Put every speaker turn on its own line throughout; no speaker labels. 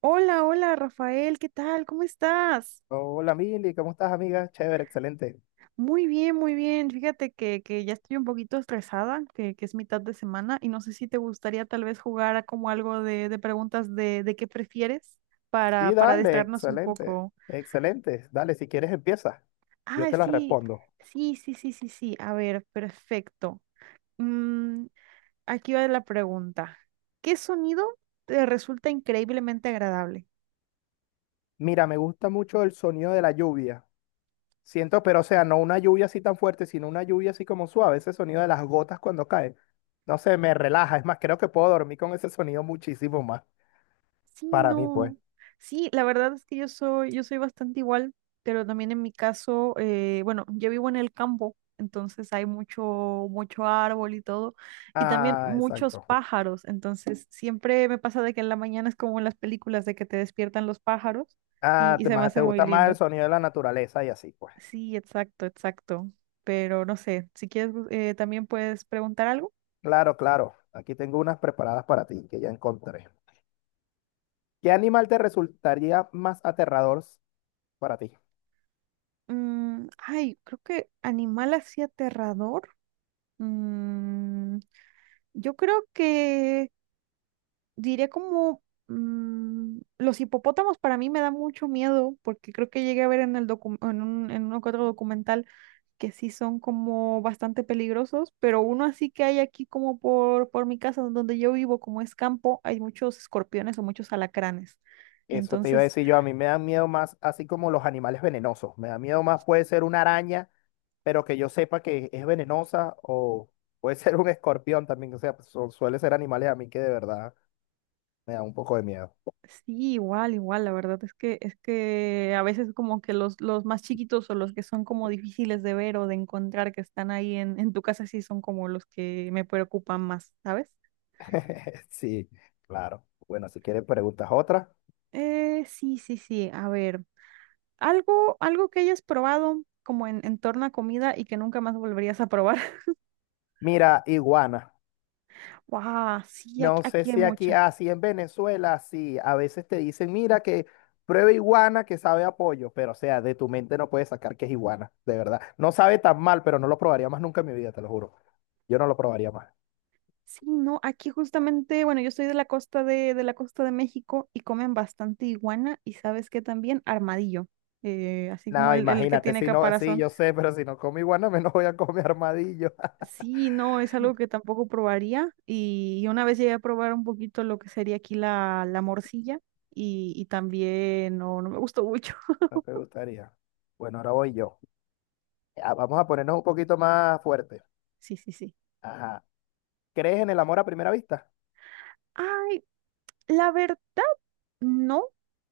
Hola, hola Rafael, ¿qué tal? ¿Cómo estás?
Hola Mili, ¿cómo estás amiga? Chévere, excelente.
Muy bien, muy bien. Fíjate que ya estoy un poquito estresada, que es mitad de semana y no sé si te gustaría tal vez jugar a como algo de preguntas de qué prefieres
Sí,
para
dale,
distraernos un
excelente,
poco.
excelente. Dale, si quieres empieza, yo
Ah,
te la
sí,
respondo.
sí, sí, sí, sí, sí. A ver, perfecto. Mm, aquí va la pregunta. ¿Qué sonido te resulta increíblemente agradable?
Mira, me gusta mucho el sonido de la lluvia. Siento, pero o sea, no una lluvia así tan fuerte, sino una lluvia así como suave, ese sonido de las gotas cuando cae. No sé, me relaja, es más, creo que puedo dormir con ese sonido muchísimo más,
Sí,
para mí pues.
no. Sí, la verdad es que yo soy bastante igual, pero también en mi caso, bueno, yo vivo en el campo, entonces hay mucho árbol y todo, y también
Ah,
muchos
exacto.
pájaros, entonces siempre me pasa de que en la mañana es como en las películas de que te despiertan los pájaros y,
Ah,
y
te,
se me
más, te
hace muy
gusta más
lindo.
el sonido de la naturaleza y así pues.
Sí, exacto, exacto. Pero no sé, si quieres, también puedes preguntar algo.
Claro, claro. Aquí tengo unas preparadas para ti que ya encontré. ¿Qué animal te resultaría más aterrador para ti?
Ay, creo que animal así aterrador. Mm, Yo creo que diré como los hipopótamos para mí me da mucho miedo porque creo que llegué a ver en el en un, en uno que otro documental que sí son como bastante peligrosos, pero uno así que hay aquí como por mi casa donde yo vivo, como es campo, hay muchos escorpiones o muchos alacranes.
Eso te iba a
Entonces,
decir yo. A mí me dan miedo más, así como los animales venenosos. Me da miedo más, puede ser una araña, pero que yo sepa que es venenosa, o puede ser un escorpión también. O sea, pues, son- suele ser animales a mí que de verdad me da un poco de miedo.
sí, igual, igual, la verdad es que a veces como que los más chiquitos o los que son como difíciles de ver o de encontrar que están ahí en tu casa sí son como los que me preocupan más, ¿sabes?
Sí, claro. Bueno, si quieres preguntas otra.
Sí, sí, sí, a ver, algo que hayas probado como en torno a comida y que nunca más volverías a probar.
Mira, iguana.
¡Wow! Sí, aquí,
No sé
aquí hay
si aquí,
muchas.
así en Venezuela, sí, a veces te dicen, mira que prueba iguana que sabe a pollo, pero o sea, de tu mente no puedes sacar que es iguana, de verdad. No sabe tan mal, pero no lo probaría más nunca en mi vida, te lo juro. Yo no lo probaría más.
Sí, no, aquí justamente, bueno, yo soy de la costa de la costa de México y comen bastante iguana y sabes que también armadillo, así como
No,
el que
imagínate,
tiene
si no, sí,
caparazón.
yo sé, pero si no como iguana, menos voy a comer armadillo.
Sí, no, es algo que tampoco probaría y una vez llegué a probar un poquito lo que sería aquí la, la morcilla y también no, no me gustó mucho.
No te gustaría. Bueno, ahora voy yo. Ah, vamos a ponernos un poquito más fuerte.
Sí, sí, sí.
Ajá. ¿Crees en el amor a primera vista?
Ay, la verdad, no,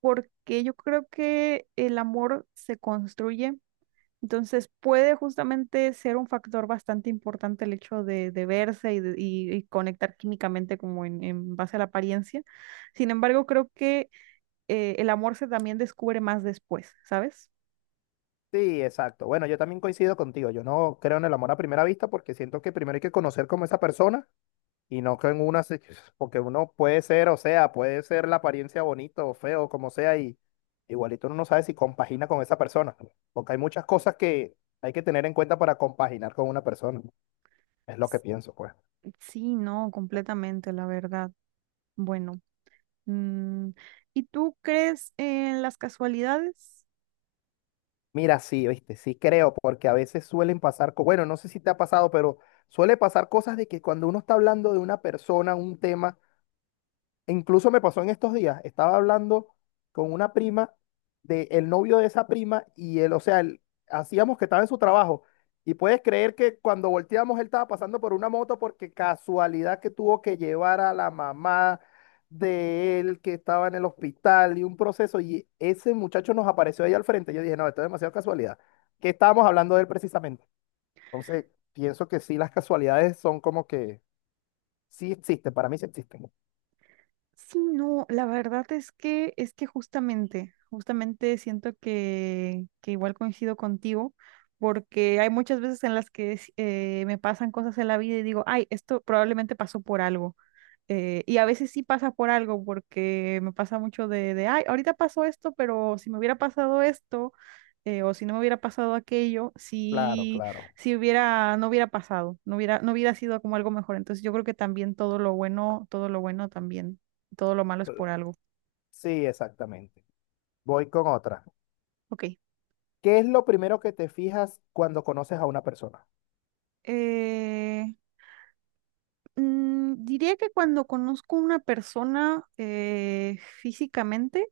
porque yo creo que el amor se construye. Entonces puede justamente ser un factor bastante importante el hecho de verse y conectar químicamente como en base a la apariencia. Sin embargo, creo que el amor se también descubre más después, ¿sabes?
Sí, exacto. Bueno, yo también coincido contigo. Yo no creo en el amor a primera vista porque siento que primero hay que conocer como esa persona y no que en una, se- porque uno puede ser, o sea, puede ser la apariencia bonito o feo, como sea, y igualito uno no sabe si compagina con esa persona, porque hay muchas cosas que hay que tener en cuenta para compaginar con una persona. Es lo que
S-
pienso, pues.
Sí, no, completamente, la verdad. Bueno, mm, ¿y tú crees en las casualidades?
Mira, sí, viste, sí creo, porque a veces suelen pasar, co- bueno, no sé si te ha pasado, pero suele pasar cosas de que cuando uno está hablando de una persona, un tema, incluso me pasó en estos días, estaba hablando con una prima de el novio de esa prima y él, o sea, él- hacíamos que estaba en su trabajo y puedes creer que cuando volteamos él estaba pasando por una moto porque casualidad que tuvo que llevar a la mamá de él que estaba en el hospital y un proceso y ese muchacho nos apareció ahí al frente. Yo dije, no, esto es demasiada casualidad. ¿Qué estábamos hablando de él precisamente? Entonces, pienso que sí, las casualidades son como que sí existen, para mí sí existen.
Sí, no, la verdad es que justamente siento que igual coincido contigo, porque hay muchas veces en las que me pasan cosas en la vida y digo, ay, esto probablemente pasó por algo. Y a veces sí pasa por algo, porque me pasa mucho ay, ahorita pasó esto, pero si me hubiera pasado esto, o si no me hubiera pasado aquello,
Claro,
si,
claro.
si hubiera, no hubiera pasado, no hubiera sido como algo mejor. Entonces yo creo que también todo lo bueno, todo lo malo es por algo.
Sí, exactamente. Voy con otra.
Ok.
¿Qué es lo primero que te fijas cuando conoces a una persona?
Eh, diría que cuando conozco a una persona físicamente,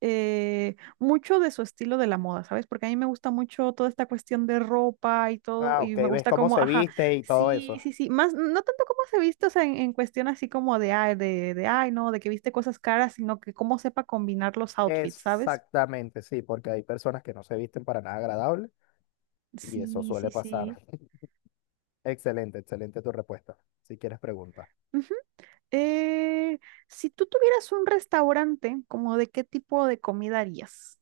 mucho de su estilo de la moda, ¿sabes? Porque a mí me gusta mucho toda esta cuestión de ropa y todo,
Ah, ok,
y me
ves
gusta
cómo
como,
se
ajá,
viste y todo
sí,
eso.
sí, sí, más, no tanto como se viste, o sea, en cuestión así como de, ay, ay, no, de que viste cosas caras, sino que cómo sepa combinar los outfits, ¿sabes?
Exactamente, sí, porque hay personas que no se visten para nada agradable y eso
Sí,
suele
sí,
pasar.
sí.
Excelente, excelente tu respuesta. Si quieres pregunta.
Ujú. Eh, si tú tuvieras un restaurante, ¿como de qué tipo de comida harías?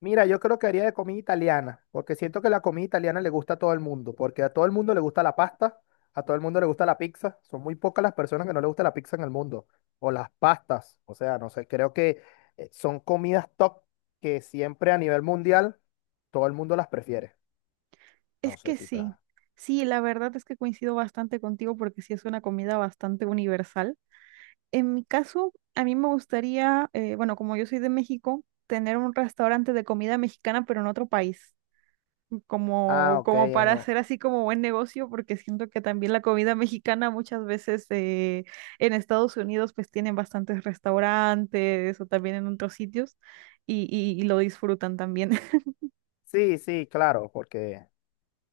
Mira, yo creo que haría de comida italiana, porque siento que la comida italiana le gusta a todo el mundo, porque a todo el mundo le gusta la pasta, a todo el mundo le gusta la pizza, son muy pocas las personas que no le gusta la pizza en el mundo, o las pastas, o sea, no sé, creo que son comidas top que siempre a nivel mundial todo el mundo las prefiere. No
Es
sé
que
si está...
sí, sí, la verdad es que coincido bastante contigo porque sí es una comida bastante universal. En mi caso, a mí me gustaría, bueno, como yo soy de México, tener un restaurante de comida mexicana, pero en otro país,
Ah,
como,
ok.
como para
En-
hacer así como buen negocio, porque siento que también la comida mexicana muchas veces en Estados Unidos pues tienen bastantes restaurantes o también en otros sitios y lo disfrutan también.
Sí, sí, claro, porque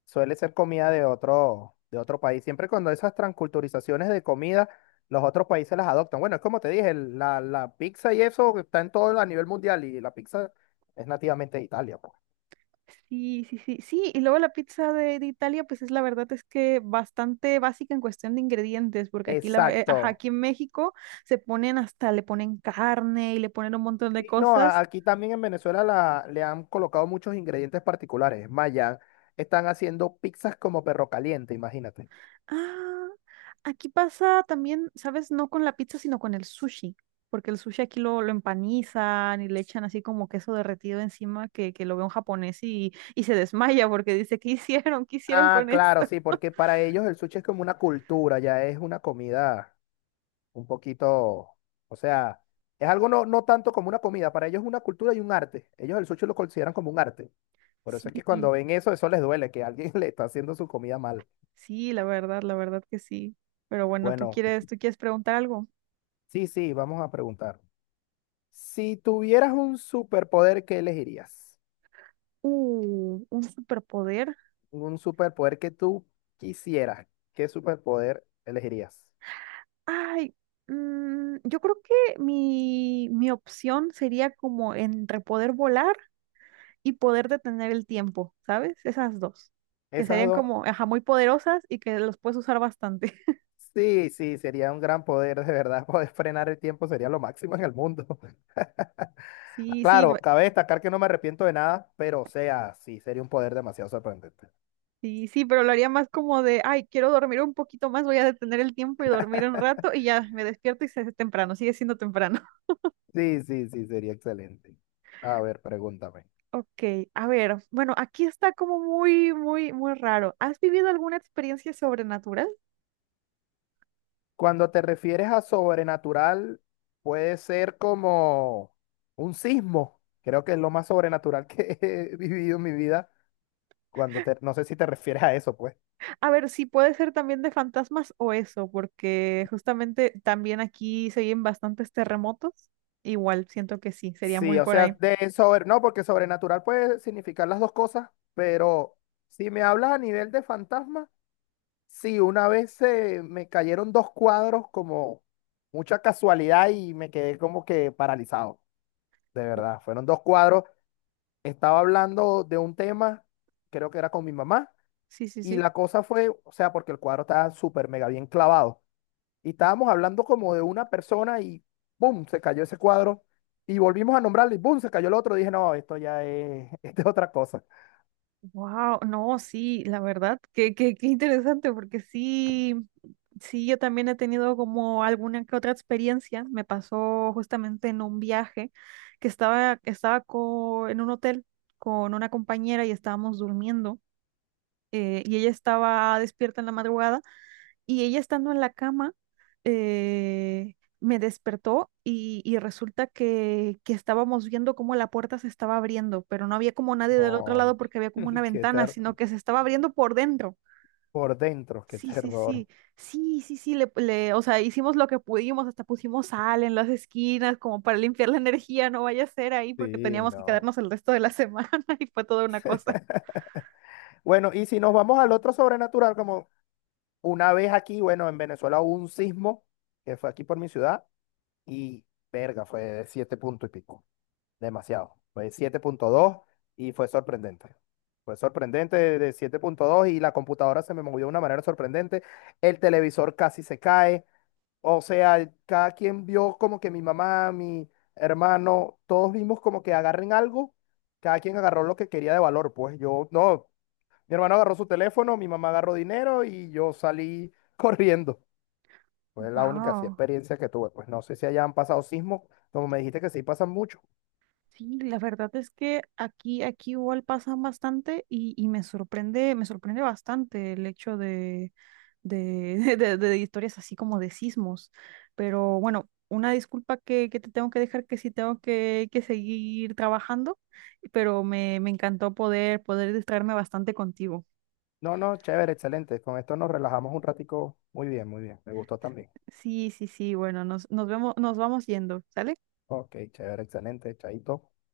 suele ser comida de otro país. Siempre cuando esas transculturizaciones de comida, los otros países las adoptan. Bueno, es como te dije, el- la pizza y eso está en todo a nivel mundial y la pizza es nativamente de Italia, pues.
Sí, sí, sí, sí, y luego la pizza de Italia, pues es la verdad es que bastante básica en cuestión de ingredientes, porque aquí, la, ajá,
Exacto.
aquí en México se ponen hasta, le ponen carne y le ponen un montón de
Sí, no, a-
cosas.
aquí también en Venezuela la- le han colocado muchos ingredientes particulares. Es más, ya están haciendo pizzas como perro caliente, imagínate.
Ah, aquí pasa también, ¿sabes? No con la pizza, sino con el sushi, porque el sushi aquí lo empanizan y le echan así como queso derretido encima que lo ve un japonés y se desmaya porque dice, ¿qué hicieron? ¿Qué hicieron
Ah,
con
claro,
esto?
sí, porque para ellos el sushi es como una cultura, ya es una comida. Un poquito, o sea, es algo no, no tanto como una comida, para ellos es una cultura y un arte. Ellos el sushi lo consideran como un arte. Por eso es que cuando
Sí.
ven eso, eso les duele, que alguien le está haciendo su comida mal.
Sí, la verdad que sí. Pero bueno, ¿tú
Bueno,
quieres, tú quieres preguntar algo?
sí, sí, vamos a preguntar. Si tuvieras un superpoder, ¿qué elegirías?
Un superpoder.
Un superpoder que tú quisieras, ¿qué superpoder elegirías?
Ay, yo creo que mi opción sería como entre poder volar y poder detener el tiempo, ¿sabes? Esas dos, que
Esas
serían
dos.
como, ajá, muy poderosas y que los puedes usar bastante.
Sí, sí, sería un gran poder, de verdad, poder frenar el tiempo sería lo máximo en el mundo.
Sí, sí, bu-
Claro, cabe destacar que no me arrepiento de nada, pero o sea, sí, sería un poder demasiado sorprendente.
sí, sí, pero lo haría más como de, ay, quiero dormir un poquito más, voy a detener el tiempo y dormir un rato y ya me despierto y se hace temprano, sigue siendo temprano.
Sí, sí, sí, sería excelente. A ver, pregúntame.
Ok, a ver, bueno, aquí está como muy, muy, muy raro. ¿Has vivido alguna experiencia sobrenatural?
Cuando te refieres a sobrenatural, puede ser como un sismo. Creo que es lo más sobrenatural que he vivido en mi vida. Cuando te, no sé si te refieres a eso, pues.
A ver, sí, puede ser también de fantasmas o eso, porque justamente también aquí se oyen bastantes terremotos. Igual, siento que sí, sería
Sí,
muy
o
por
sea,
ahí.
de sobre, no, porque sobrenatural puede significar las dos cosas, pero si me hablas a nivel de fantasma. Sí, una vez se me cayeron dos cuadros como mucha casualidad y me quedé como que paralizado, de verdad. Fueron dos cuadros. Estaba hablando de un tema, creo que era con mi mamá,
Sí, sí,
y
sí.
la cosa fue, o sea, porque el cuadro estaba súper mega bien clavado. Y estábamos hablando como de una persona y ¡boom! Se cayó ese cuadro. Y volvimos a nombrarlo y ¡boom! Se cayó el otro. Dije, no, esto ya es, esto es otra cosa.
Wow, no, sí, la verdad, que qué, qué interesante, porque sí. Sí, yo también he tenido como alguna que otra experiencia. Me pasó justamente en un viaje estaba en un hotel con una compañera y estábamos durmiendo y ella estaba despierta en la madrugada y ella estando en la cama me despertó y resulta que estábamos viendo cómo la puerta se estaba abriendo, pero no había como nadie del otro
No,
lado porque había como una
qué
ventana,
ter
sino que se estaba abriendo por dentro.
por dentro, qué
Sí, sí,
terror.
sí, sí, sí, sí, o sea, hicimos lo que pudimos, hasta pusimos sal en las esquinas como para limpiar la energía, no vaya a ser ahí porque
Sí,
teníamos que
no.
quedarnos el resto de la semana y fue toda una cosa.
Bueno, y si nos vamos al otro sobrenatural, como una vez aquí, bueno, en Venezuela hubo un sismo que fue aquí por mi ciudad y verga, fue de 7 puntos y pico, demasiado, fue 7.2 y fue sorprendente. Fue sorprendente de 7.2 y la computadora se me movió de una manera sorprendente, el televisor casi se cae, o sea, cada quien vio como que mi mamá, mi hermano, todos vimos como que agarren algo, cada quien agarró lo que quería de valor, pues yo no, mi hermano agarró su teléfono, mi mamá agarró dinero y yo salí corriendo. Fue la única así,
Wow.
experiencia que tuve. Pues no sé si hayan pasado sismos, como me dijiste que sí pasan mucho.
Sí, la verdad es que aquí, aquí igual pasan bastante y me sorprende bastante el hecho de, de historias así como de sismos. Pero bueno, una disculpa que te tengo que dejar, que sí tengo que seguir trabajando, pero me encantó poder, poder distraerme bastante contigo.
No, no, chévere, excelente. Con esto nos relajamos un ratico. Muy bien, muy bien. Me gustó también.
Sí, sí, sí, bueno, nos, nos vemos, nos vamos yendo, ¿sale?
Ok, chévere, excelente, chaito.